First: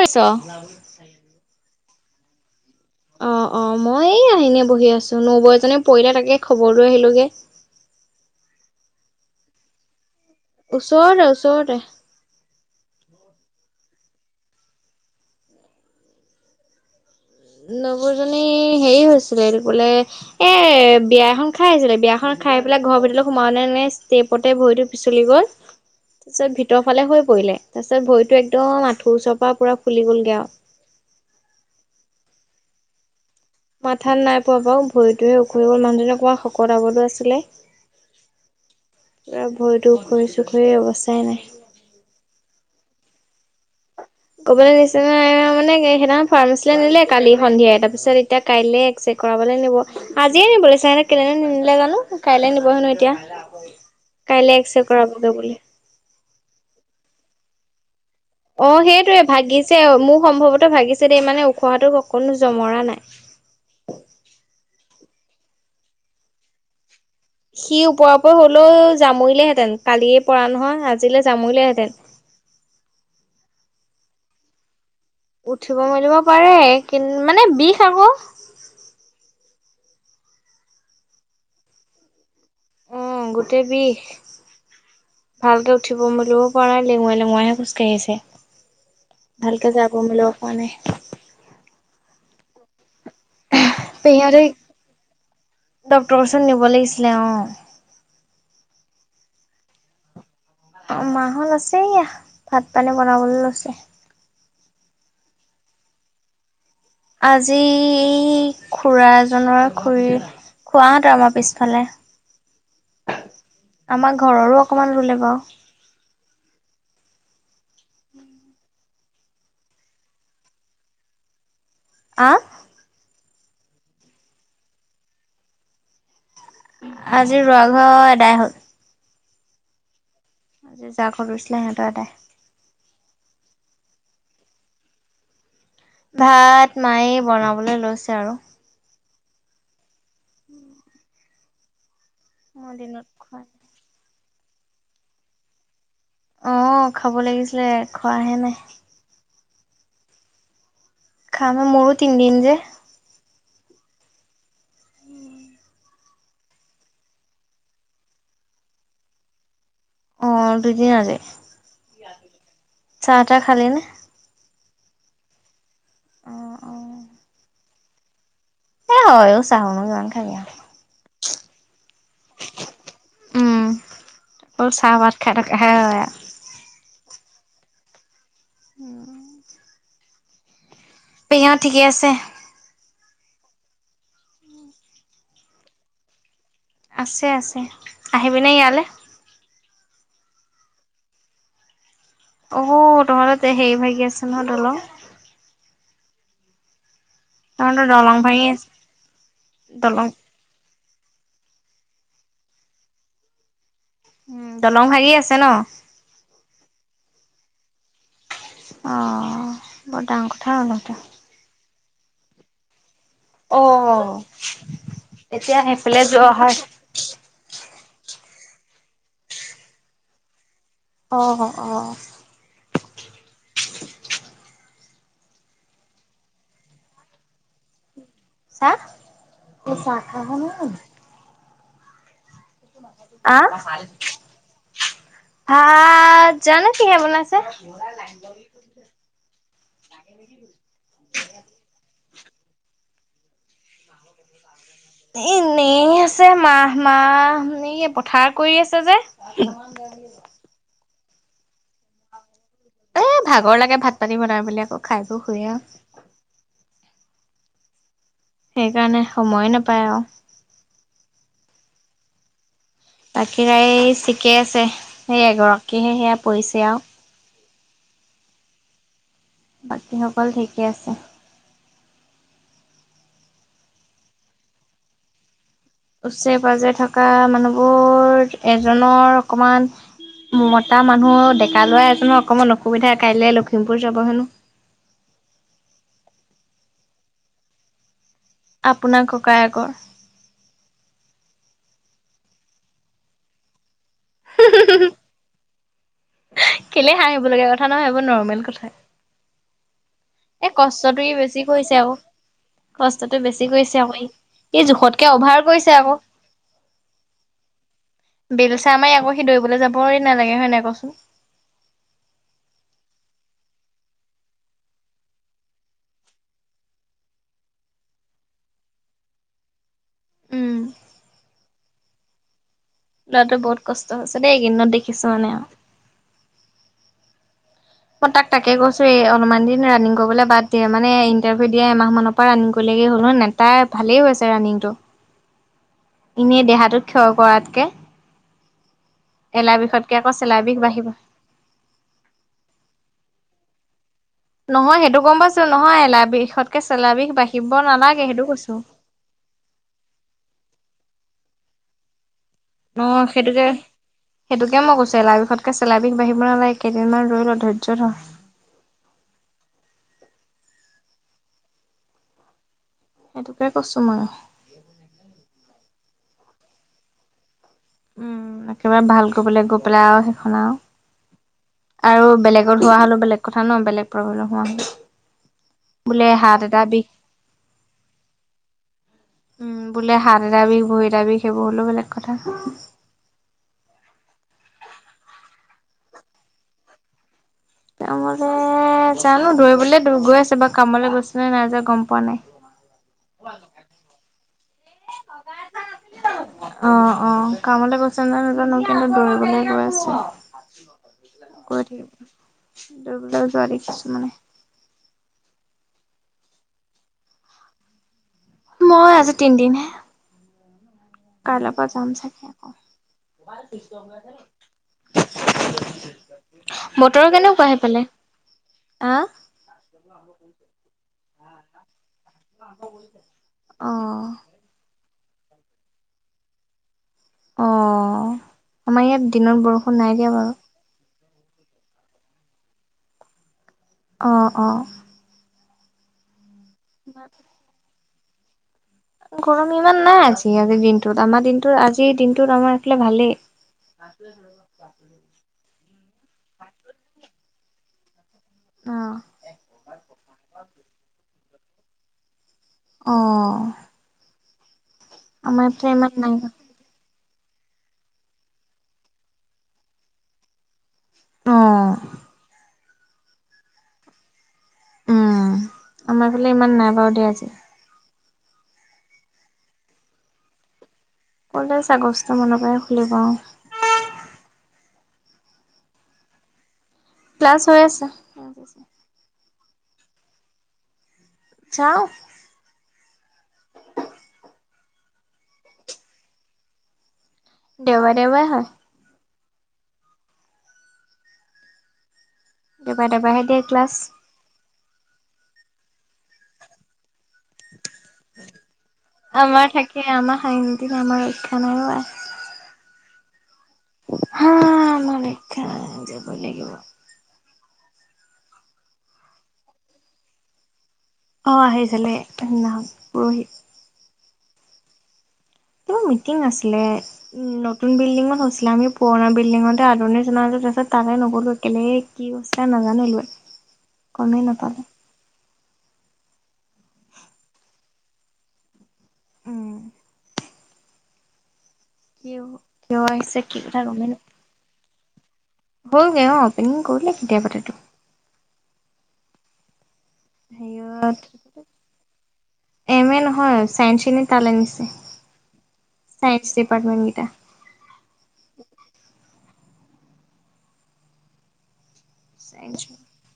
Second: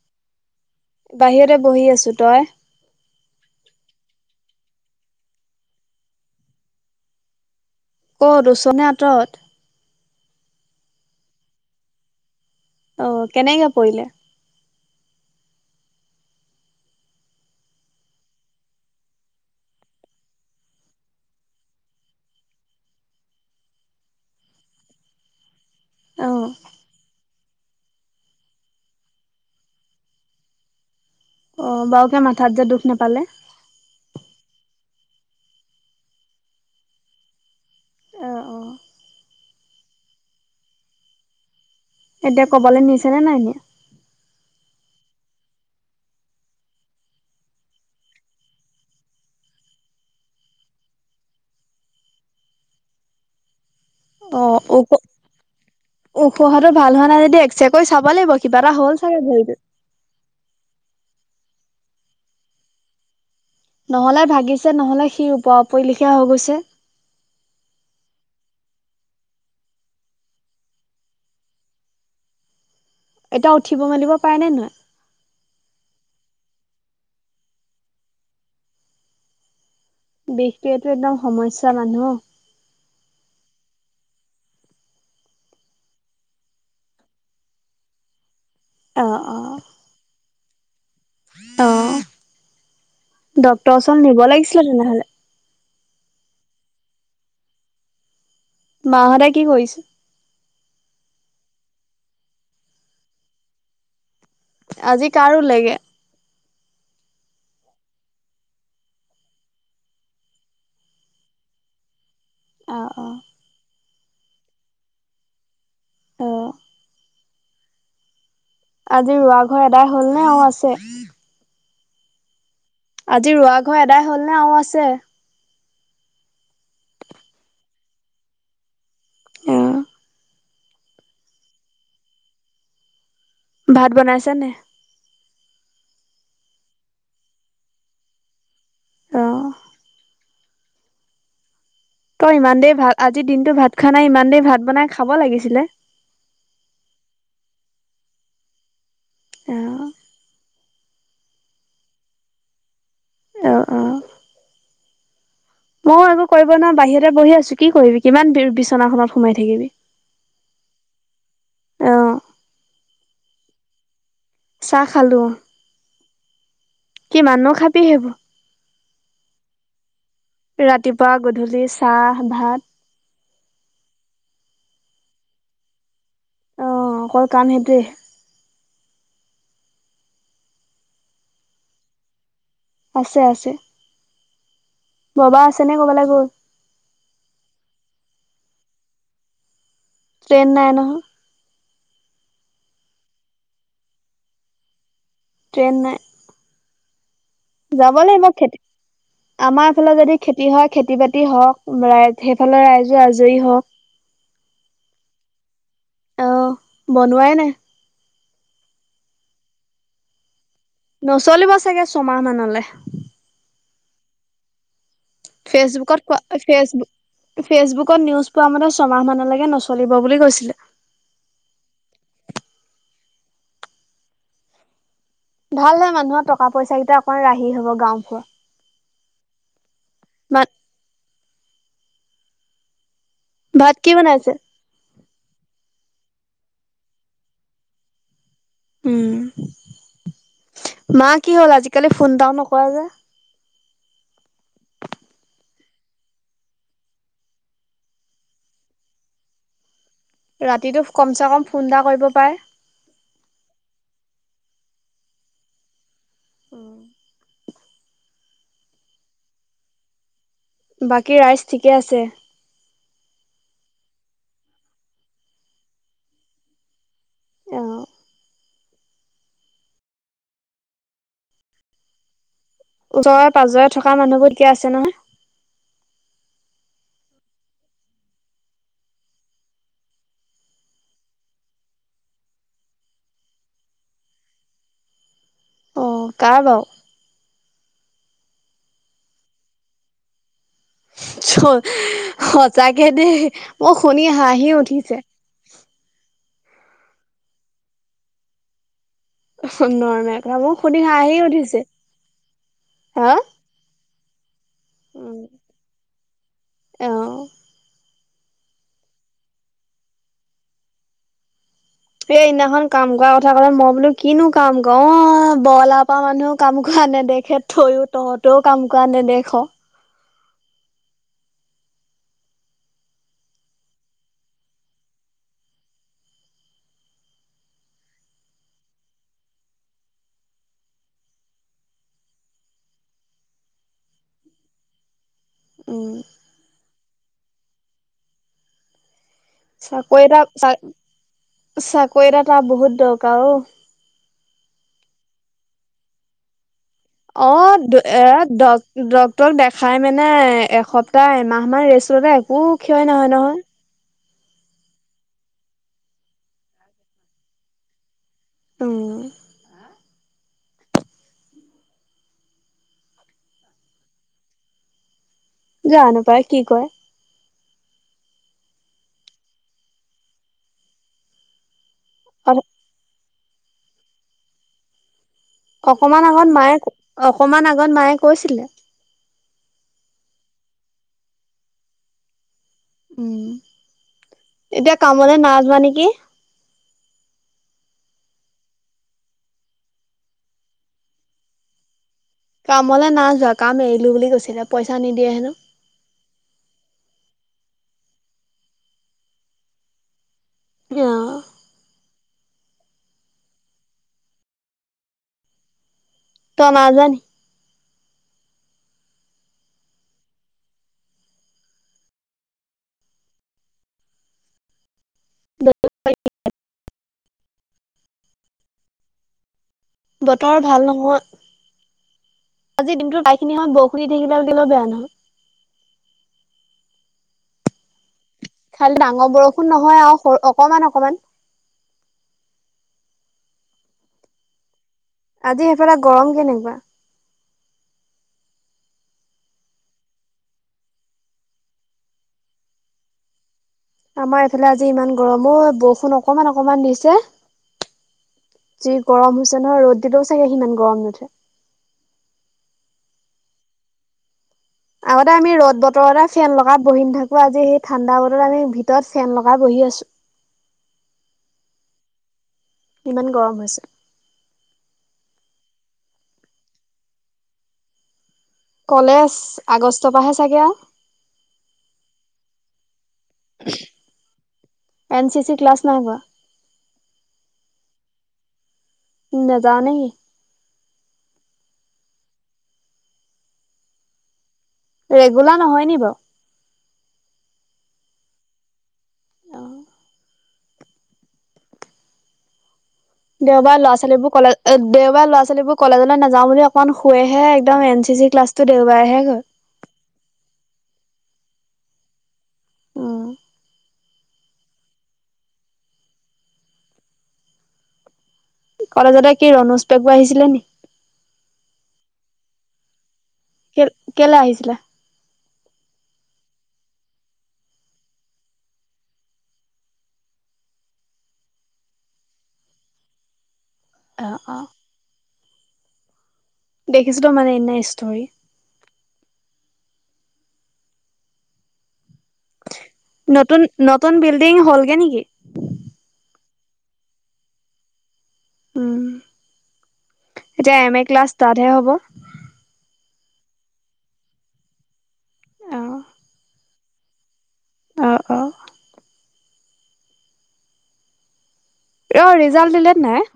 কৈছা বাহিৰতে বহি আছো তই অ অ মই এইয়া এনে বহি আছো নবৌ এজনী পৰিলে তাকে খবৰ লৈ আহিলোগে ক'ত ওচত নে আঁতৰত ওচৰতে ওচৰতে অ কেনেকে পৰিলে নবৌ জনী হেৰি হৈছিলে এইটো কি বোলে এ বিয়া এখন খাই আছিলে বিয়াখন খাই পেলাই ঘৰ ভিতলে সোমাওতে এনে ষ্টে পতে ভৰিটো পিচলি গ'ল অ তাৰপিছত ভিতৰ ফালে হৈ পৰিলে তাৰপিছত ভৰিটো একদম আঁঠুৰ ওচৰ পৰা পুৰা ফুলি গলগৈ আৰু অ বাওকে মাথাত যে দুখ নেপালে মাথাত নাই পোৱা বাৰু ভৰিটোৱে উখৰি গল মানুহজনী অকমান শকত আবতো আছিলে অ', অ', এ ভৰিটো উখৰি চুখৰি অৱস্থাই নাই এতিয়া কবালে নিছে নে নাই নিয়া কবালে নিছে নাই মানে সেইদিনা ফাৰ্মাচিলে নিলে কালি সন্ধিয়া তাৰপিছত এতিয়া কাইলে এক্সে কৰাবলে নিব আজিয়ে নিব লাগিছিলে কেলে নিনিলে জানো কাইলৈ নিব হেনো এতিয়া [unintelligible] অ কাইলে এক্সৰে ওখ কৰাবগে বোলে ওখহাটো ভাল হোৱা নাইদি এক্সে কৰি চাব লাগিব কিবা অ এটা হ'ল চাগে সেইটোৱে ভৰিটোত। ভাগিছে মোৰ সম্ভৱতো ভাগিছে দেই মানে ওখহাটো অকণো জমৰা নাই নহলে ভাগিছে নহলে হি উপ আপৰি লিখীয়া হৈ গৈছে হি ওপৰা পৰি হলেও জামুৰিলেহেঁতেন কালিয়ে পৰা নহয় আজিলৈ জামৰিলেহেঁতেন এতিয়া উঠিব মেলিব পাৰে নে নোৱাৰে উঠিব মেলিব পাৰে কি মানে বিষ আকৌ বিষটোয়েতো একদম সমস্যা মানুহ অ গোটেই বিষ ভালকে উঠিব মেলিবও পৰা নাই লেঙুৱাই লেঙুৱাইহে খোজকাঢ়ি আছে অ অ ভালকে যাব মিলিব পৰা নাই অ ডক্তৰৰ ওচৰত নিব লাগিছিল তেনেহলে ডক্তৰ ওচৰত নিব লাগিছিলে অ মাহঁতে কি কৰিছে অ মাঁহত আছে এইয়া ভাত পানী বনাবলৈ লৈছে আজি কাৰ ৰুলেগে আজি এই খুৰা এজনৰ খুৰীৰ খোড়াহঁতৰ আমাৰ পিছফালে অ অ। আমাৰ ঘৰৰো অকমান ৰুলে বাও। অঁ। আজি ৰোৱা ঘৰ এদাই হল নে আৰু আছে? আঁ? আজি ৰোৱা ঘৰ এদাই হল নে আৰু আছে? আজি ৰোৱা ঘৰ এদাই হ'ল। অ। আজি যাৰ ঘৰত ৰোইছিলে সেহঁত এদাই। ভাত বনাইছা নে? ভাত মাই বনাবলে লৈছে আৰু। অ। [unintelligible] তই ইমান মই দেৰি ভাত দিনত আজিৰ খোৱা দিনতো ভাত খোৱা নাই ইমান দেৰি ভাত বনাই খাব লাগিছিলে। অ খাব লাগিছিলে খোৱাহে নাই। অ। খাম অ মোৰো তিনিদিন যে। অঁ অঁ। উম। মইয়ো একো কৰিব নোৱাৰো বাহিৰতে বহি আছো কি কৰিবি কিমান বিৰ বিচনাখনত সোমাই থাকিবি! অ দুদিন আজি, অ', চাহ-তাহ খালে নে? চাহ খালো অ। অ' অ'। কি মান নো খাবি সেইবোৰ। এ হয়ও চাহো নো কিমান খাবি আও। ৰাতিপুৱা গধূলি চাহ ভাত। উম, অকল চাহ ভাত খাই থকাহে হয় আও। অ', অকল কাম সেইটোৱে। উম। পি হঁত ঠিকেই আছে? আছে আছে। বাবা আছেনে কৰবালে গ'ল? আছে আছে। আহিবিনে ইয়ালে? ট্ৰেইন নাই নহয়। অ তহঁত ট্ৰে হেৰি ভাগি আছে নহয় দলং! ট্ৰেইন নাই। তহঁতৰ যাব দলং লাগিব ভাঙি খেতিত, আছে আমাৰ ফালে দলং যদি খে তি হয় খেতি-বাতি হওক, ৰাই সেইফালে ৰাইজো আজৰি হওক। উম, দলং ভাগি আছে ন? অ, বনোৱাই নাই। অ, বৰ ডাঙ কথা হল সেইটো। নচলিব চাগে ছমাহ মানলে। অ, তেতিয়া সেইফালে যোৱা হয়। এই ফেচবুকত নিউজ পোৱা মতে ছমাহ মানলেকে নচলিব বুলি কৈছিলে। অহ অ অ। ভাল হে মানুহৰ টকা পইচা কেইটা অকমান ৰাহি হব গাওঁ ভোৰ। চাহ, এই চাহ ভাত খাবানে ঐ? আ, কি ভাত, বনাইছে জানো কিহে বনাইছে? উম। মা, কি হ'ল? আজিকালি ফোন এটাও নকৰা যে? [unintelligible] এনেই আছে মা-মা, এই পথাৰ কৰি আছে যে। [unintelligible] ৰাতিটো কমচে কম ফোন এটা কৰিব পাৰে। এ ভাগৰ লাগে ভাত-পানী বনাই মেলি আকৌ। খাই বৈ শুৱে আও। উম, সেইকাৰণে সময়ে নাপায় আৰু। বাকী ৰাইজ ঠিকে আছে? বাকী ৰাইজ ঠিকেই আছে। সেই এগৰাকীহে সেয়া পৰিছে আৰু। অ, বাকীসকল ঠিকে আছে। ওচৰ-পাজৰে থকা মানুহবোৰ ঠিকে আছে নহয়? ওচৰে-পাজৰে থকা মানুহবোৰ, এজনৰ অকমান মতা মানুহ, ডেকা ল'ৰা এজনৰ অকণমান অসুবিধা। কাইলৈ লখিমপুৰ যাব হেনোঁ। অঁ, কাৰ বাৰু? আপোনাৰ ককায়েকৰ। চ সঁচাকে দেই, মোৰ শুনি হাঁহি উঠিছে। কেলেই হাঁহিব লাগে? একো কথা নহয়, এইবোৰ নৰ্মেল কথা। অহ নৰ্মেল, কথা এই মোৰ শুনি কষ্টটো ই হাঁহি বেছি উঠিছে কৰিছে আৰু। হা কষ্টটো বেছি কৰিছে আক'। ই জোখতকে উম অভাৰ কৰিছে আক'। অ এই বেলচা মাৰি আকৌ সি দৌৰিবলৈ যাবই নালাগে, হয় নাই ক'চোন। এই সেইদিনাখন কাম কৰা কথা ক'লে, মই বোলোঁ কিনো কাম কৰ, অ' বৰলা পৰা মানুহ কাম কৰা নেদেখে। থৈও তহঁতেও কাম কৰা নেদেখ। উম। ল'ৰাটোৰ বহুত কষ্ট হৈছে দেই, এইকেদিনত দেখিছোঁ মানে আৰু। মই তাক তাকে কৈছোঁ, এই অলপমান দিন ৰানিং কৰিবলৈ বাদ দে, মানে ইণ্টাৰভিউ দিয়া এমাহমানৰ পৰা ৰানিং কৰিলেগে হ'ল, হয় নাই? তাৰ ভালেই হৈ আছে ৰানিংটো। উম। এনেই দেহাটোক ক্ষয় কৰাতকে। এলাৰ চাকৰি বিষতকে আকৌ এটা চেলাই বিষ বাঢ়িব। চাকৰি এটা তাৰ বহুত দৰকাৰ অ। নহয়, সেইটো গম পাইছোঁ। নহয়, এলাৰ বিষতকে চেলাই বিষ অ বাঢ়িব এ নালাগে সেইটো ডক কৈছোঁ। ডক্তৰক দেখাই মানে এসপ্তাহ-এমাহমান ৰেষ্ট ল'লে একো ক্ষয় অ নহয় নহয় সেইটোকে সেইটোকে মই কৈছোঁ, এলাৰ বিষতকে চেলাই বিষ বাঢ়িব নালাগে, কেইদিনমান ৰৈ ল', ধৈৰ্য ধৰ। উম। সেইটোকে কৈছোঁ মই। উ [unintelligible] যানোপায় কি কয়। উম, একেবাৰে ভাল কৰিবলৈ গৈ পেলাই আৰু সেইখন আৰু, আৰু বেলেগত পোৱা হ'লেও বেলেগ কথা ন, বেলেগ [unintelligible] হোৱা হ'লে। অকমান বোলে আগত হাত মায়ে, এটা বিষ অকমান আগত মায়ে কৈছিলে। উম, বোলে হাত এটা বিষ, ভৰি এটা বিষ সেইবোৰ হ'লেও বেলেগ কথা। উম, এতিয়া কামলে নাইযোৱা নেকি? কামলে জানো, দৌৰিবলে [unintelligible] গৈ আছে বাৰু কামলৈ গৈছে নে নাইযোৱা গম পোৱা নাই। কামলে নাযোৱা। কাম এৰিলোঁ বুলি কৈছিলে, পইচা নিদিয়ে হেনো। অ' অ' কামলে গৈছে নে নাই নাজানো, কিন্তু দৌৰিবলৈ গৈ আছে। অ' গৈ থাকিব দৌৰিবলৈ যোৱা দেখিছোঁ মানে। তই, নাইযোৱা নি? মই আজি তিনদিন হে, কাইলৈ পা যাম চাগে আকৌ। [unintelligible] বতৰৰ কেনেকুৱা সেইফালে আহ? বতৰ ভাল নহয়। আজিৰ দিনটো প্ৰাই খিনি সময় অ বৰষুণ দি থাকিলে [unintelligible] বেয়া নহয়। অ' খালি আমাৰ ডাঙৰ ইয়াত দিনত নহয় বৰষুণ আৰু নাই সৰু দিয়া বাৰু। অকমান, অকমান। অ'অ' আজি সেইফালে গৰম কেনেকুৱা? [inaudible] গৰম ইমান নাই আজি, আজিৰ দিনটোত আমাৰ দিনটো আজিৰ দিনটোত আমাৰ এইফালে ভালেই। আমাৰ এইফালে আজি ইমান গৰম অ'বৰষুণ অকমান, অকমান দিছে। যি অ গৰম হৈছে নহয়, ৰ'দ দিলওঁ চাগে সিমান গৰম নুঠে। অ', আগতে আমি আমাৰ ৰ'দ এইফালে ইমান বতৰতে নাই ফেন লগাই বহিম অ'আজি সেই ঠাণ্ডা বতৰ আমি ভিতৰত ফেন লগাই বহি আছোঁ। অ', ইমান গৰম হৈছে। উম আমাৰ এইফালে ইমান নাই বাৰু দেই আজি। কলেজ আগষ্টৰ পৰাহে চাগে আওঁ? কলেজ আগষ্ট মানৰ পৰাই খুলিব অ'। এন চি চি ক্লাছ নাই হোৱা? ক্লাছ হৈ আছে। N C C. নেযাওঁ নেসি? যাওঁ। ৰেগুলাৰ নহয় নি বাৰু? দেওবাৰে, দেওবাৰে হয়। দেওবাৰে দেওবাৰেহে দিয়ে দেওবাৰ ক্লাছ ল'ৰা-ছোৱালীবোৰ কলে এ, দেওবাৰ ল'ৰা-ছোৱালীবোৰ কলেজলৈ নাযাওঁ বুলি অকমান শুৱেহে একদম এন চি চি ক্লাছটো দেওবাৰে শেষ হয়। সেয়ে আমাৰ [unintelligible] আমাৰ ৰক্ষা নাই অ' আই। উম, হা, আমাৰ ৰক্ষা নাই যাবই লাগিব। কলেজতে কি ৰণোজ পেগু আহিছিলে নি? অ' আহিছিলে সেদনাখন পৰহি। কে-কেলে আহিছিলে? কিবা মিটিং আছিলে। উম' নতুন বিল্ডিঙত হৈছিলে আমি পুৰণা বিল্ডিঙতে আদৰণি জনালো তাৰপিছত তালে নগ'লো, এনেই- কি হৈছিলে নাজানো এইবোৰ। [unintelligible] গমেই নাপালো। দেখিছিলো মানে এনেই ষ্টৰি। উম'। কিয় কিয় আহিছে, কি কথা গমেই নাপা- লিংক হলগে নেকি? হ'লগে অঁ অপেনিং কৰিলে কেতিয়াবাতেটো। উম এতিয়া এম এ হেয়ত ক্লাছ তাতহে হ'ব। এম এ নহয়, চাইন্স খিনি তালে নিছে। অ চাইন্স ডিপাৰ্মেণ্ট গিটা। অঁ অঁ'। অঁ ৰিজাল্ট চাইন্স দিলেনে নাই?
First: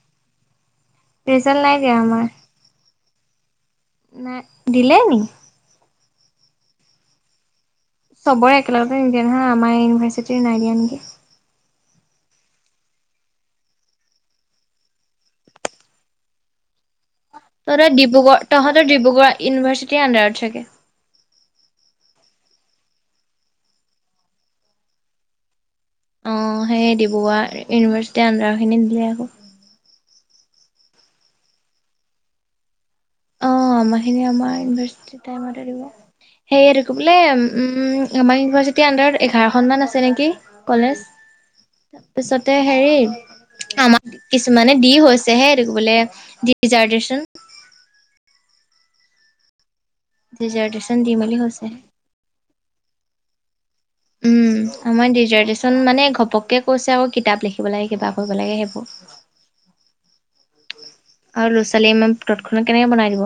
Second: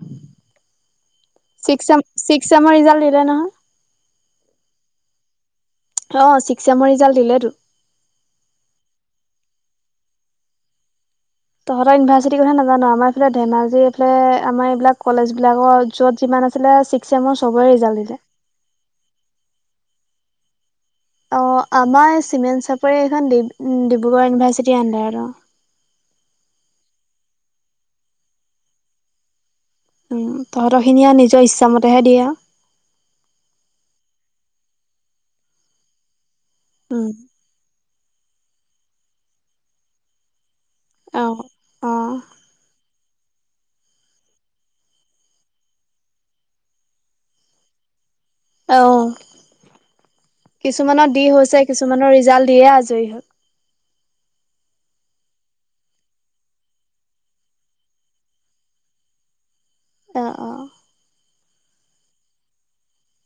ৰিজাল্ট নাই চিক দিয়া ছেম আমাৰ ছিক্স ছেমৰ ৰিজাল্ট দিলে নহয়। নাই দিলে নি? অঁ ছিক্স ছেমৰ ৰিজাল্ট দিলেতো। চবৰে একেলগতে নিদিয়ে নহয়, আমাৰ ইউনিভাৰ্চিটি নাই দিয়া নেকি? তহঁতৰ ইউনিভাৰ্চিটিৰ কথা নাজানো, আমাৰ ধেমাজি এইফালে আমাৰ এইবিলাক কলেজবিলাকৰ যত যিমান আছ- এইফেলে ছিক্স ছেমৰ- তহঁতৰ ডিব্ৰুগড় তহঁতৰ ডিব্ৰুগড় ইউনিভাৰ্চিটিৰ আণ্ডাৰত চাগে? অঁ' আমাৰ এই চিমেণ্ট চাপৰি এইখন ডিব্ৰুগড় ইউনিভাৰ্চিটিৰ আণ্ডাৰত অঁ। অঁ সেই ডিব্ৰুগড় ইউনিভাৰ্চিটিৰ আণ্ডাৰ খিনি দিলে আকৌ। উম' তহঁতৰ খিনি আৰু নিজৰ ইচ্ছামতেহে দিয়ে আও। অঁ আমাৰখিনি আমাৰ ইউনিভাৰচিটি টাইমতহে দিব, সেয়াত আকো উম। বোলে- উম' আমাৰ ইউনিভাৰ্চিটিৰ আণ্ডাৰত এঘাৰখনমান আছে নেকি? কলেজ। অ', অ', তাৰপিছতে হেৰি আমা- কিছুমানে দি হৈছে হে এইটো কি বোলে ৰিজাৰ্ভেশচন। অঁ ডিজাৰ্টেচন কিছুমানৰ দি মেলি হৈছে হৈছেহে। কিছুমানৰ ৰিজাল্ট দিয়ে আজৰি হ'ল। উম' আমাৰ ডিজাৰ্টেশ্যন মানে ঘপককে কৈছে আৰু কিতাপ লিখিব লাগে কিবা কৰিব লাগে সেইবোৰ। অঁ অঁ। আৰু ল'ৰা-ছোৱালীয়ে ইমান টটখনাত কেনেকে বনাই দিব?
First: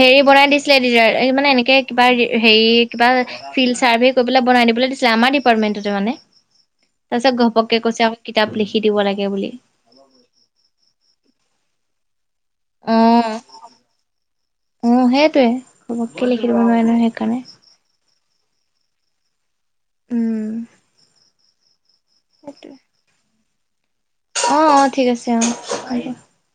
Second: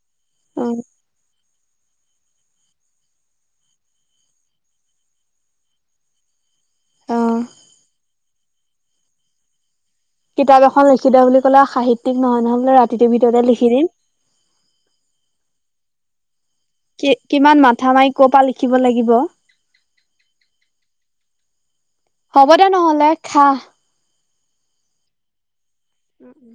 হেৰি বনাই অ', দিছিলে এই মানে এনেকে- কিবা হেৰি কিবা ফিল্ড চাৰ্ভে কৰিবলৈ বনাই দিবলৈ দিছিলে আমাৰ ডিপাৰ্টমেন্টতে মানে। তাপিছত অ'। ঘপকে কৈছে আকৌ কিতাপ লিখি দিব লাগে বুলি। কিতাপ এখন লিখি দে বুলি ক'লে সাহিত্যিক নহয় নহয় বোলে ৰাতিটোৰ ভিতৰতে লিখি দিম। অঁ' সেইটোয়ে ঘপককে লিখি দিব নোৱাৰে ন কি সেইকাৰণে। কিমান মাথা মাৰি- কপা লিখিব লাগিব- উম'। হ'ব দে নহ'লে খা। অঁ অঁ ঠিক আছে অঁ। উম উম।